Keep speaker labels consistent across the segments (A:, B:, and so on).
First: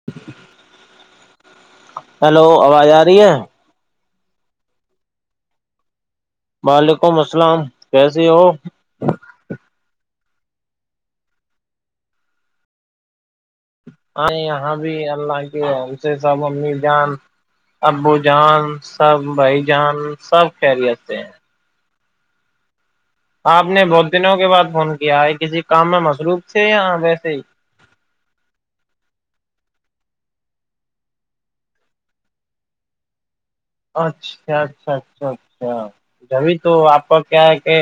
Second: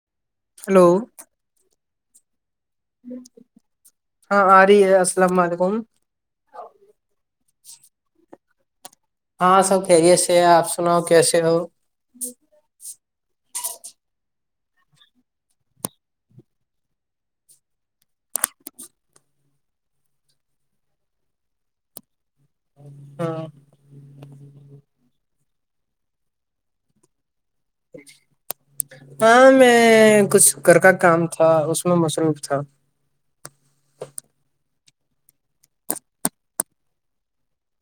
A: [unintelligible]
B: hello
A: hello آواز آ رہی ہے
B: ہاں ارہی ہے السلام علیکم ہاں ارہی ہے السلام م
A: وعلیکم السلام کیسیے ہو
B: ہاں سب خریے سے ہے آپ سناؤ کیسے ہو
A: ہاں یہاں بھی اللہ کے ہم سے سب امی جان ابو جان سب بھائی جان سب خریتے ہیں
B: ہ ہاں
A: آپ نے بہت دنوں کے بعد فون کیا ہے کسی کام میں مصروف تھے یااں ویسے ہی
B: ہاں میں کچھ گھر کا کام تھا اس میں مصروف تھا
A: اچھا اچھا اچھا اچھا جب تو آپ کیا ہے کہ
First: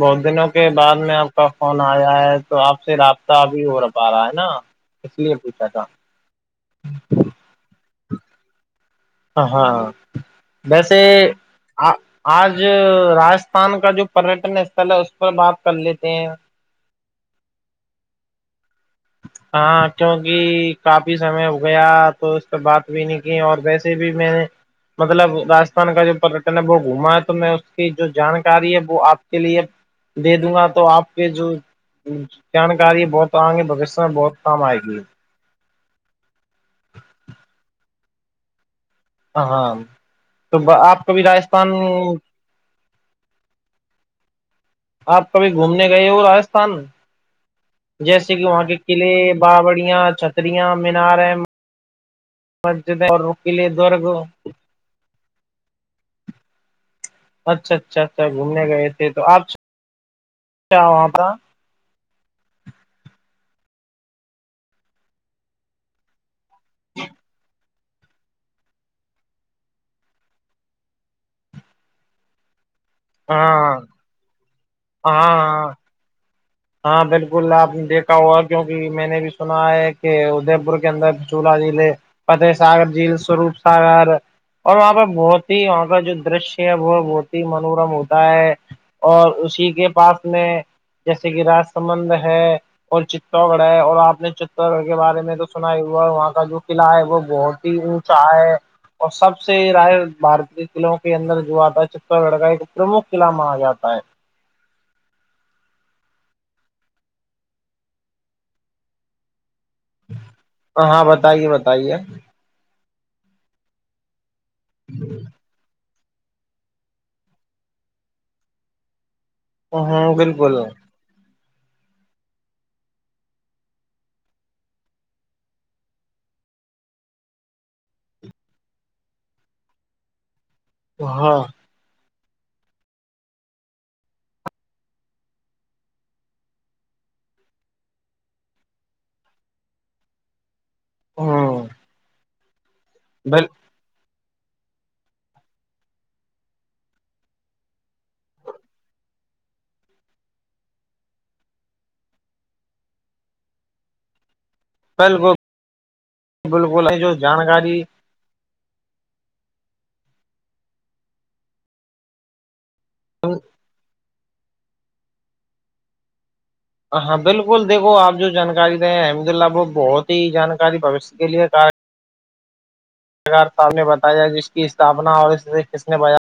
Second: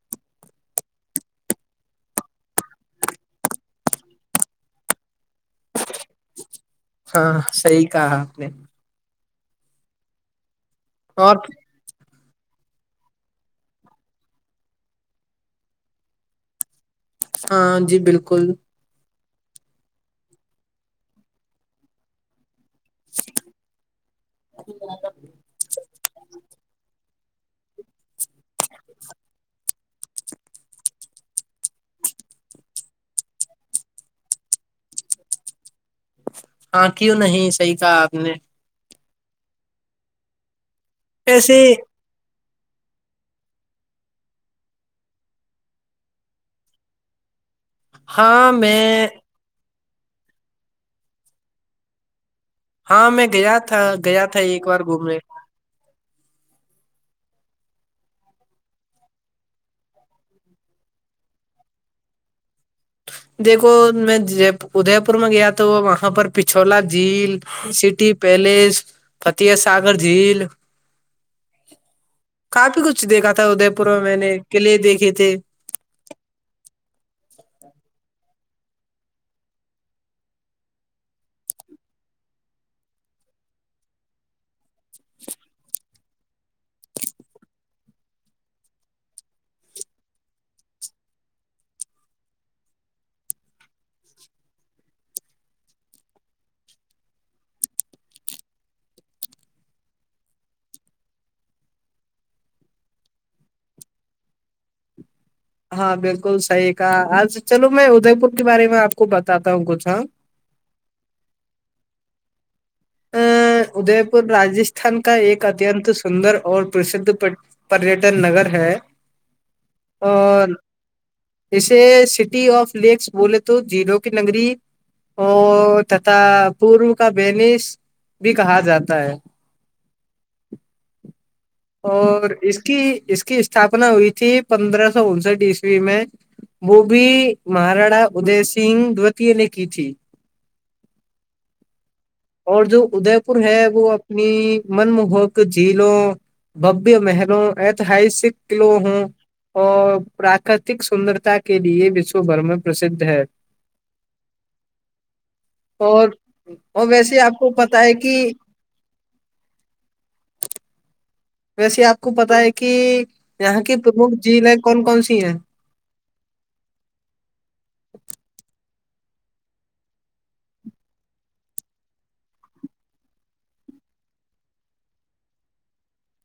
A: بہت دنوں کے بعد میں آپ کا فون آیا ہے تو آپ سے رابطہ اب ہو رہ پا رہا ہے نا اس لیے پوچھا تھا [unintelligible]
B: ہاں صحی کہا اپ نے
A: ہاں ہاں ویسے
B: اور
A: آ آج راجستھان کا جو پریٹن اسھل ہے اس پر بات کر لیتے ہیں
B: ہاں جی بالکل
A: ہاں کیوںکہ کافی سمے گیا تو اس پ بات بھی نہیں کی اور وس بھی میں نے مطلب رجستھان کا جو پٹن ہے وہ گھوما ہے تو میں کی جو جانکاری ہے وہ آپ کے لیے دے دوں گا تو آپ کے جو جانکاری بہت آئیں گے ب بہت کم آئے گی
B: ہاں کیوں نہیں صحیح کہا آپ نے
A: ہ ہاں تو آپ کو بھیھی
B: ایسے
A: راجستھان آپ کبھی گھومنے گئے ہو راجستھان جیسے کہ
B: ہاں
A: وہاں کے
B: میں
A: قلعے باابڑیاں چھتریاں میناریں مسجدہ
B: ہاں
A: اور
B: میں
A: رکی
B: گیا
A: لیے
B: تھا
A: دورگو
B: گیا تھا ایک بار گھومنے
A: اچھا اچھا اچھا گھومنے گئے تھے تو آپ کیا وہاں پر
B: دیکھو میں ادے پور میں گیا تو وہاں پر پچھولا جھیل سٹی پیلس فتیح ساگر جھیل کافی کچھ دیکھا تھا ادے
A: ہاں
B: پور میں میں نے قلے دیکھے تھے
A: ہاں ہاں بالکل آپ نے دیکھا ہوا کیوںکہ میں نے بھی سنا ہے کہ ادے پور کے اندر چولہ ضلع فتح ساگر جیل سوروپ ساگر اور وہاں پہ بہت ہی وہاں کا جو درشیہ ہے وہ بہت ہی منورم ہوتا ہے اور اسی کے پاس میں جیسے کہ رج سمبند ہے اور چتو گڑھ ہے اور آپ نے چتو گڑھ کے بارے میں تو سنا ہی ہوا وہاں کا جو قلعہ ہے وہ بہت ہی اونچا [unintelligible] اور سب سے رائے بارتی قلعوں کے اندر جو آتا ہے چر گڑکا ایک پرمکھ قلعہ مانا جاتا ہے
B: ہاں بالکل صحیح کہ آج چلو میں ادے پور کے بارے میں آپ کو بتاتا ہوں کچھ ہاں
A: ہاں بتائیے بتائیے
B: د پھان راجستھان کا ایک ا سندر اور پرسدھ پریٹن نگر ہے
A: ہاں
B: اور
A: بالکل
B: اسے سٹی آف لیکس بولے تو جلو کی نگری او تتا پوروروک بینس بھی کہا جاتا ہے
A: ہاں
B: اور اس کی اس کی استھاپنا ہوئی تھی پندرہ سو انسٹھ عسوی میں وہ بھی مہاراڑا ادے سنگ دوتییہ نے کی تھی
A: ہاں
B: اور جو ادے پور
A: بال
B: ہے وہ اپنی من موہک جھیلوں ببیہ محلوں ایتہاسک قلو ہوں اور پراکرتک سندرتا کے لیے وشو بھر میں پرسدھ ہے
A: بالکل
B: اور وہ
A: بالکل جو
B: ویسے آپ کو پت
A: جانکاری
B: ہے کہ ویسے آپ کو پتا ہے کہ یہاں کی پرمکھ جضلیں کون کون سی ہیں
A: ہ ہاں بالکل دیکو آپ جو جانکاری رہیں ہیں احمد اللہ ب بہت ہی جانکاری بوشیہ کے لیے سکار سامنے بتایا جس کی استھپنا اور اسے کس نے بیا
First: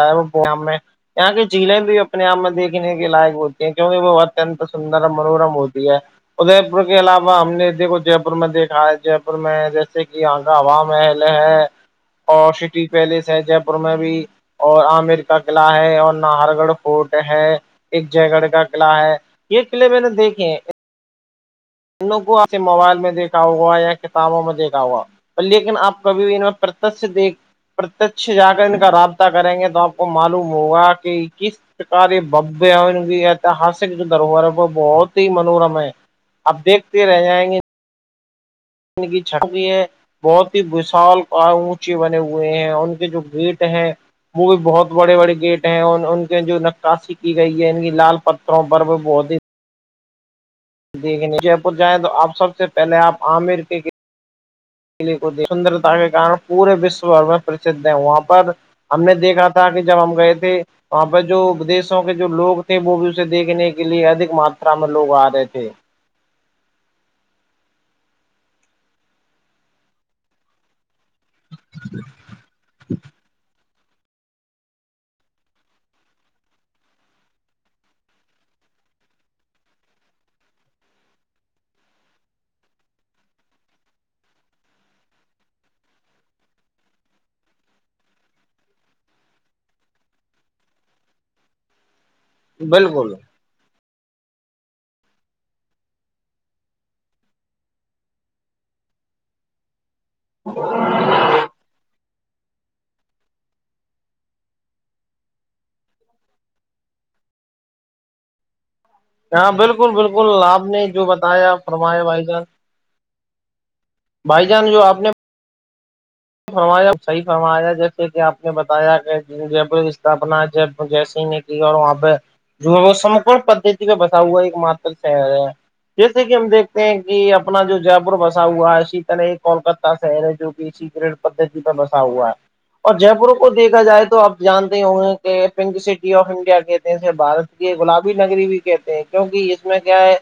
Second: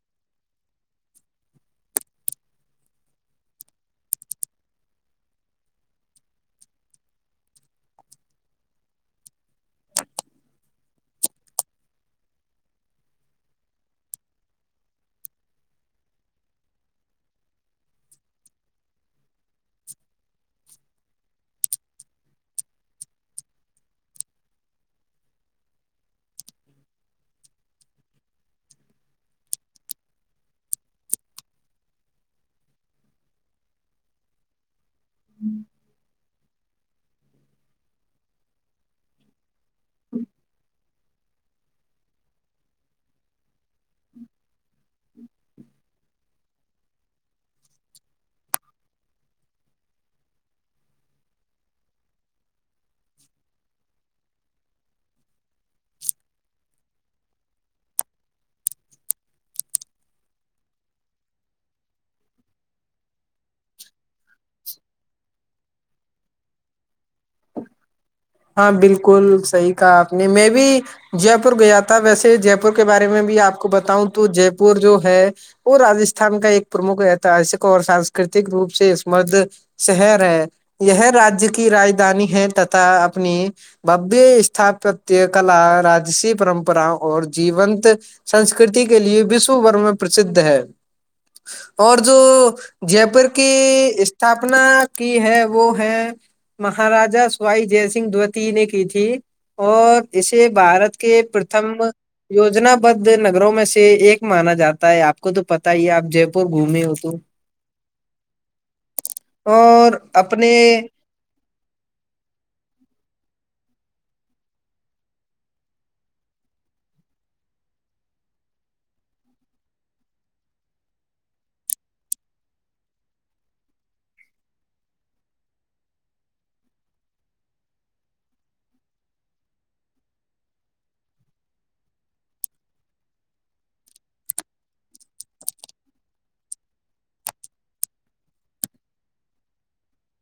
A: س میں یہاں کی جھیلیں بھی اپنے آپ میں دیکھنے کے لائق ہوتی ہیں کیونکہ وہ اتنت سندر اور منورم ہوتی ہے ادے پور کے علاوہ ہم نے دیکھو جے پور میں دیکھا ہے جے پور میں جیسے کہ یہاں کا عوام محل ہے اور سٹی پیلس ہے جے پور میں بھی اور عمر کا قلع ہے اور نہاہر گڑھ فورٹ ہے ایک جے گڑھ کا قلع ہے یہ قلعے میں نے دیکھے ہیں ان لوگ کو آپ سے موبائل میں دیکھا ہوگا یا کتابوں میں دیکھا ہوگا لیکن آپ کبھی بھی ان میں پرتش دیکھ پرتش جا کر ان کا رابطہ کریں گے تو آپ کو معلوم ہوگا کہ کس شکاری بب ہے کی اتہاسک جو دروہر ہے وہ بہت ہی منوورم ہے اپ دیکھتے رہ جائیں گے زندگی چھٹ ہوئی ہے بہت ہی وشال اونچے بنے ہوئے ہیں ان کے جو بیٹ ہیں وہ بھی بہت بڑے بڑے گیٹ ہیں اور ان کے جو نقاسیی کی گئی ہے ان کی لال پتھروں پر بھی بہت ہی دیکھیں جے پور جائیں تو آپ سب سے پہلے آپ عامر کے سندرتا کے کارن پورے وشو بھر میں پرسدھ ہے وہاں پر ہم نے دیکھا تھا کہ جب ہم گئے تھے وہاں پہ جودیشوں کے جو لوگ تھے وہ بھی اسے دیکھنے کے لیے ادک ماترا میں لوگ آ رہے تھے
B: ہاں بالکل صحیح کہا آپ نے میں بھی جے پور گیا تھا ویسے جے پور کے بارے میں بھی آپ کو بتاؤں تو جے پور جو ہے وہ رجستھان کا ایک پرمکھ ایتہسک اور سانسکرتک روپ سے اسمردھ شہر ہے یہ راجیہ کی راجدھانی ہے تتا اپنی ببی اسھپتیہ کلا راجسی پرمپرا اور جیت سنسکرتی کے لیے وشو بھر میں پرسدھ ہے اور جو جے
A: بالکل
B: پور کی اسھاپنا کی ہے وہ ہے مہاراجا سوائی جیس دوتی نے کی تھی اور اسے بھارت کے پرتھم یجنا بھ نگروں میں سے ایک مانا جاتا ہے آپ کو تو پتا ہی آپ جے پور گھومے ہو تو [inaudible]
A: ہاں بالکل
B: اور
A: بالکل
B: اپنے
A: آپ نے جو بتایا فرمایا بھائی جان بھائی جان جو آپ نے ار صحی فمااریا جیسے کہ آپ نے بتایا کہ جب اسپنا ج جسن نے اور وہاں پہ جو ہے وہ سم پدھتی پہ بسا ہوا ایک م شر جیسے کہ ہم دیکھتے ہیں کہ اپنا جو جے پور بسا ہوا ہے شیتل کولکتہ شہ ہے جو کہی پدتی کا بسا ہوا ہے اور جے پور کو دیکھا جائے تو آپ جانتے ہوں گے کہ پنک سٹی آف انڈیا کہتے ہیںے بارت یہ گلابی نگری بھی کہتے ہیں کیونکہ اس میں کیا ہے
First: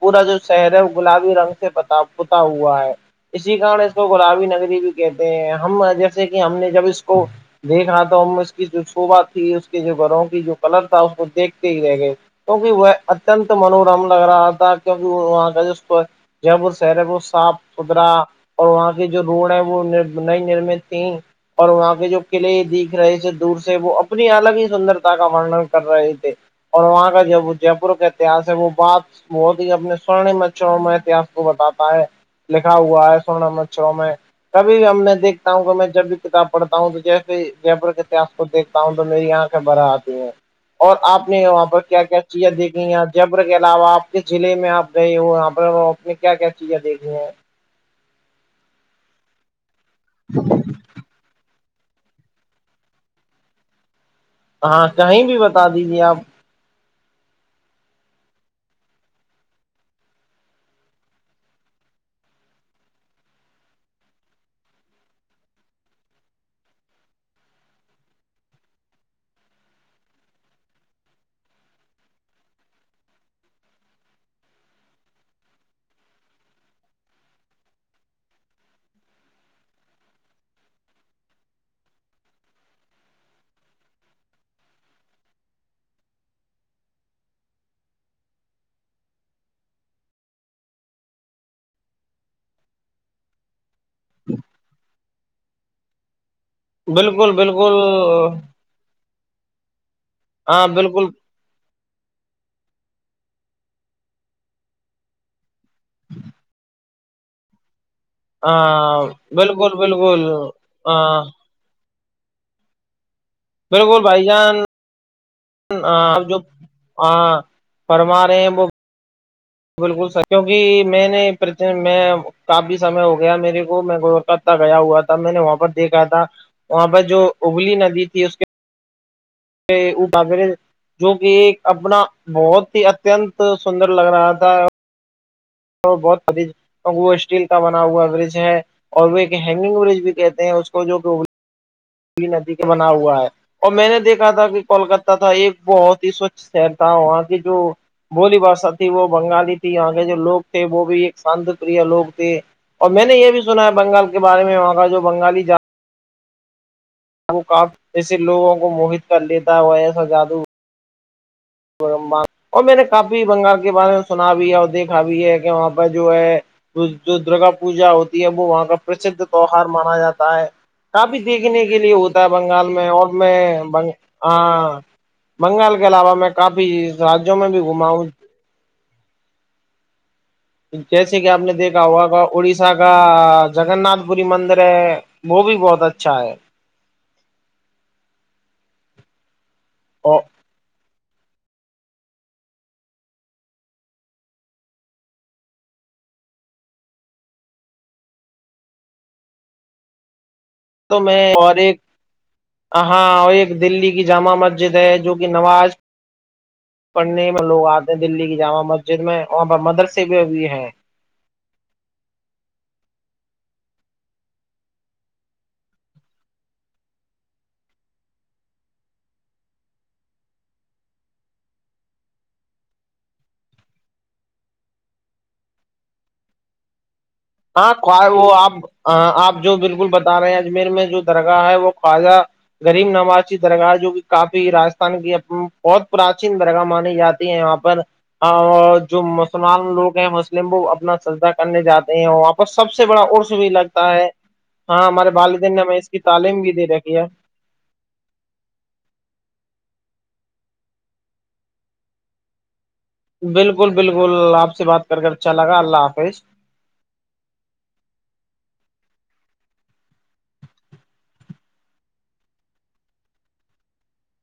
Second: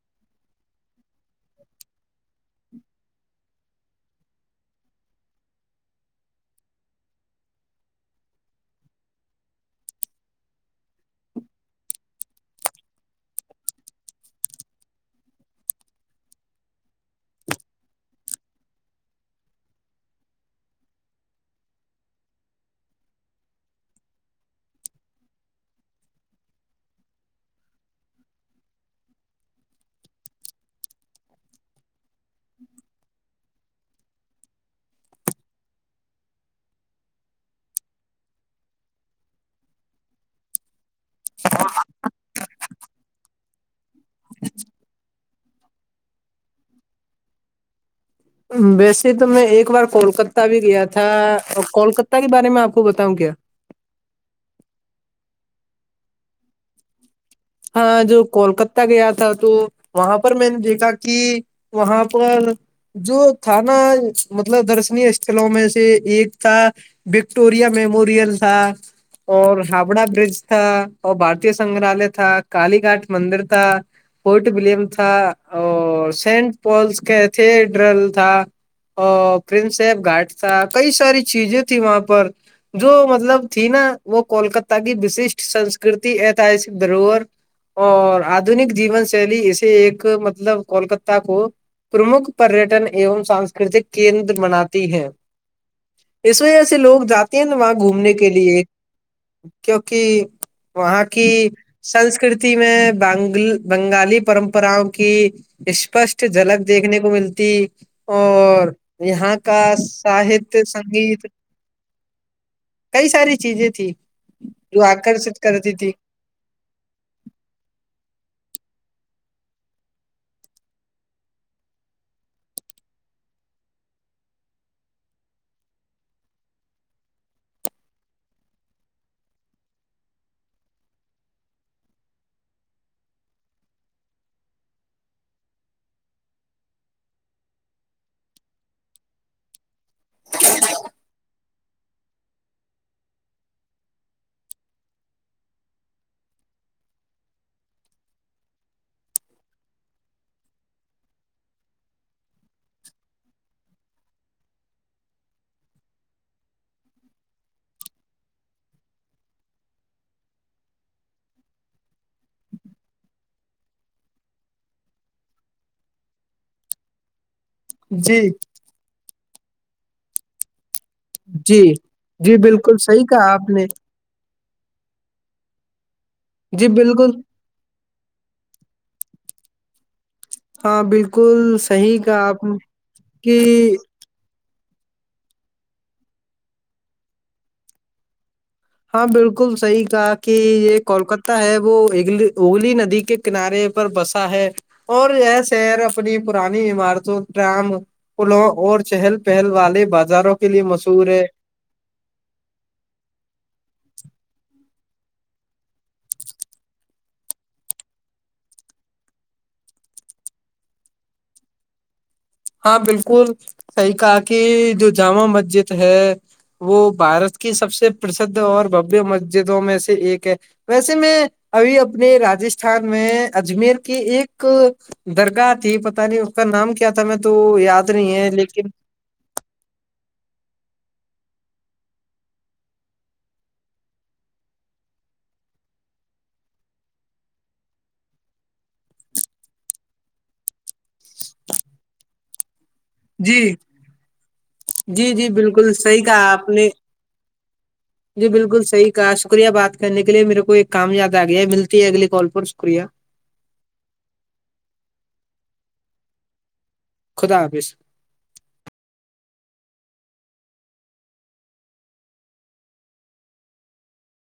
A: پورا جو شہر ہے وہ گلابی رنگ سے پ پتا ہوا ہے اسی کارن اس کو گلابی نگری بھی کہتے ہیں ہم جیسے کہ ہم نے جب اس کو دیکھ رہا تو ہم اس کی جو شوبا تھی اس کے جو گھروں کی جو کلر تھا اس کو دیکھتے ہی رہ گئے کیونکہ وہ اتنت منورم لگ رہا تھا کیکہ وہاں کا ج کو جاں پور شہر ہے کو صاف ستھرا اور وہاں کے جو روڈ ہے وہ وہ نہیں نرمتی اور وہاں کے جو قلع دیکھ رہے تھے دور سے وہ اپنی الگ ہی سندرتا کا وورنن کر رہے تھے اور وہاں کا جب وہ جے پور کا اتہس ہے وہ بات مت ہی اپنے سوورن مچھروں میں اتہس کو بتاتا ہے لکھا ہوا ہے سولہ نمبر چو میں کبھی بھی ا میں دیکھتا ہوں کہ میں جب بھی کتاب پڑھتا ہوں تو جیسے جر کےتس کو دیک بتا ہوں تو میری آنکھیں بھرا آتی ہیں اور آپ نے وہاں پر کیا کیا چیزیں دیکھی ہیں جبر کے علاوہ آپ کے ضلع میں آپ گئے ہو یہاں پر اس میں کیا کیا چیزیں دیکھی ہیں
B: ویسے تو میں ایک بار کولکہ بھی گیا تھا کولک کے بارے میں آپ کو بتاؤں کیا
A: ہاں کہیں بھی بتا دیجیے آپ
B: ہاں جو کولکتہ گیا تھا تو وہاں پر میں نے دیکھا کہ وہاں پر جو تھا نا مطلب درشنی استلوں میں سے ایک تھا وکٹوریا میموریل تھا [unintelligible] اور ہاوڑا برج تھا اور بارتی سنگگرالیہ تھا کالی گاٹ مندر تھا فورٹ ولیم تھا اور سینٹ پالس کا ایتھیڈرل تھا اور پرن صاب گھاٹ تھا کئی ساری چیزیں تھھی وہاں پر جو مطلب تھی نا وہ کولکتا کی وششٹ سنسکرتی ایتسک دروہر اور آدنک جیون شیلی اسے ایک مطلب کولکتاہ کو پرمکھ پریٹن ایوم سانسکرتک کیندر بناتی ہیں اس میں سے لوگ
A: بالکل
B: جاتے ہیں نا وہاں
A: بالکل
B: گھومنے کے لیے کیونک
A: ہاں
B: وہاں
A: بالکل
B: کی سنسکرتی میں بنگل بنگالی پرمپراؤں کی اسپشٹ جھلک دیکھنے کو ملتی اور
A: ہاں
B: یہاں کا
A: بالکل بالکل
B: ساہتیہ
A: ہاں
B: سنگیت کئی ساری چیزیں تھھی
A: بالکل بھائی جان
B: جو آکرش [unintelligible]
A: جو فرما رہے ہیں وہ بالکل سر کیونکہ میں نے میں کافی سمے ہو گیا میرے کو میں کولکتہ گیا ہوا تھا میں نے وہاں پر دیکھا تھا وہاں پر جو ابلی ندی تھی اس کے ابا بیر جو کہ ایک اپنا بہت ہی اتنت سندر لگ رہا تھا تو بہت سدی کیک وہ اسٹیل کا بنا ہوا برج ہے اور وہ ایک ہینگنگ برج بھی کہتے ہیں اس کو جو کہ ندی کے بنا ہوا ہے [unintelligible] اور میں نے دیکھا تھا کہ کولکہ تھا ایک بہت ہی سوچھ شہر تھا وہاں کی جو بولی بھشا تھی وہ بنگالی تھی یہاں کے جو لوگ تھے وہ بھی ایک شانت پر لوگ تھے اور میں نے یہ بھی سنا ہے بنگال کے بارے میں وہاں کا جو بنالی ج کا جسے لووں کو موہت کر لیتا ہے وہ ایسا جادو اور میں نے کافی بنگال کے بارے میں سنا بھی ہے اور دیکھا بھی ہے کہ وہاں پہ جو ہے جو درگا پوجا
B: جی
A: ہوتی ہے وہ وہاں کا پرسھ تہوار مانا جاتا ہے کافی
B: جی
A: دیکھنے کے لیے ہوتا ہے
B: جی
A: بنگال
B: بالکل
A: میں
B: صحیح
A: اور
B: کہا
A: میں
B: آپ نے
A: بگ ہاں بنگال کے علاوہ میں کافی
B: جی بالکل
A: راجوں میں بھی گھما ہوں
B: ہاں
A: جیسے کہ آپ نے
B: بالکل
A: دیکھا
B: صحیح
A: ہوا
B: کہا آپ نے
A: اڑیسہ کا
B: کہ
A: جگن ناتھ پوری مندر ہے وہ بھی بہت اچھا ہے
B: ہاں بالکل صحیح تھا
A: اور
B: کہ یہ کولکہ ہے وہ اگلی اگلی ندی کے کنارے پر بسا ہے اور ہے شیر اپنی پرانی عمارتوں ڈم پلوں اور چہل پہل والے بازاروں کے لیے
A: تو
B: مشہور
A: میں
B: ہے
A: اور ایک ہاں اور ایک دلی کی جامع مسجد ج ہے جو کہ نواز پڑھنے میں لوگ آتے ہیں دلی کی جامع مسجد میں وہاں پہ مدرسے بھی بھی ہیں
B: ہاں بالکل صحیح کہا کہ جو جامع مسجد ہے وہ بارت کی سب سے پرسدھ اور بویہ مسجدوں میں سے ایک ہے ویسے میں ابھی اپنے راستھان میں اجمیر کی ایک درگاہ تھی پتہ نہیں اس کا نام کیا تھا میں تو یاد نہیں ہے لیکن
A: ہ آپ جو بالکل بتا رہے ہیں اجمیر میں جو درگاہ ہے وہ خواجہ غریم نواز کی درگاہ جو کہ کافی رجستھان کی بہت پراچیین درگاہ مانی جاتی ہیں وہاں پر جو مسلمان لوگ ہیں مسلم وہ اپنا سجدا کرنے جاتے نہیں ہ آپ ب سب سے بڑا عرس
B: جی
A: بھی لگتا ہے ہاں ہمارے
B: جی جی
A: والدین نے
B: بالکل
A: ہمیں اس کی
B: صحیح کہا
A: تعلیم
B: آپ
A: بھی دے
B: نے
A: رکھی ہے
B: [unintelligible] جی بالکل صحیح کہا شکریہ بات کرنے کے لیے میرے کو ایک کام یاد آ گیا ہے ملتی ہے اگلی کال پر شکریہ
A: بالکل بالکل آپ سے بات کر کے اچھا لگا اللہ حافظ
B: خدا حافظ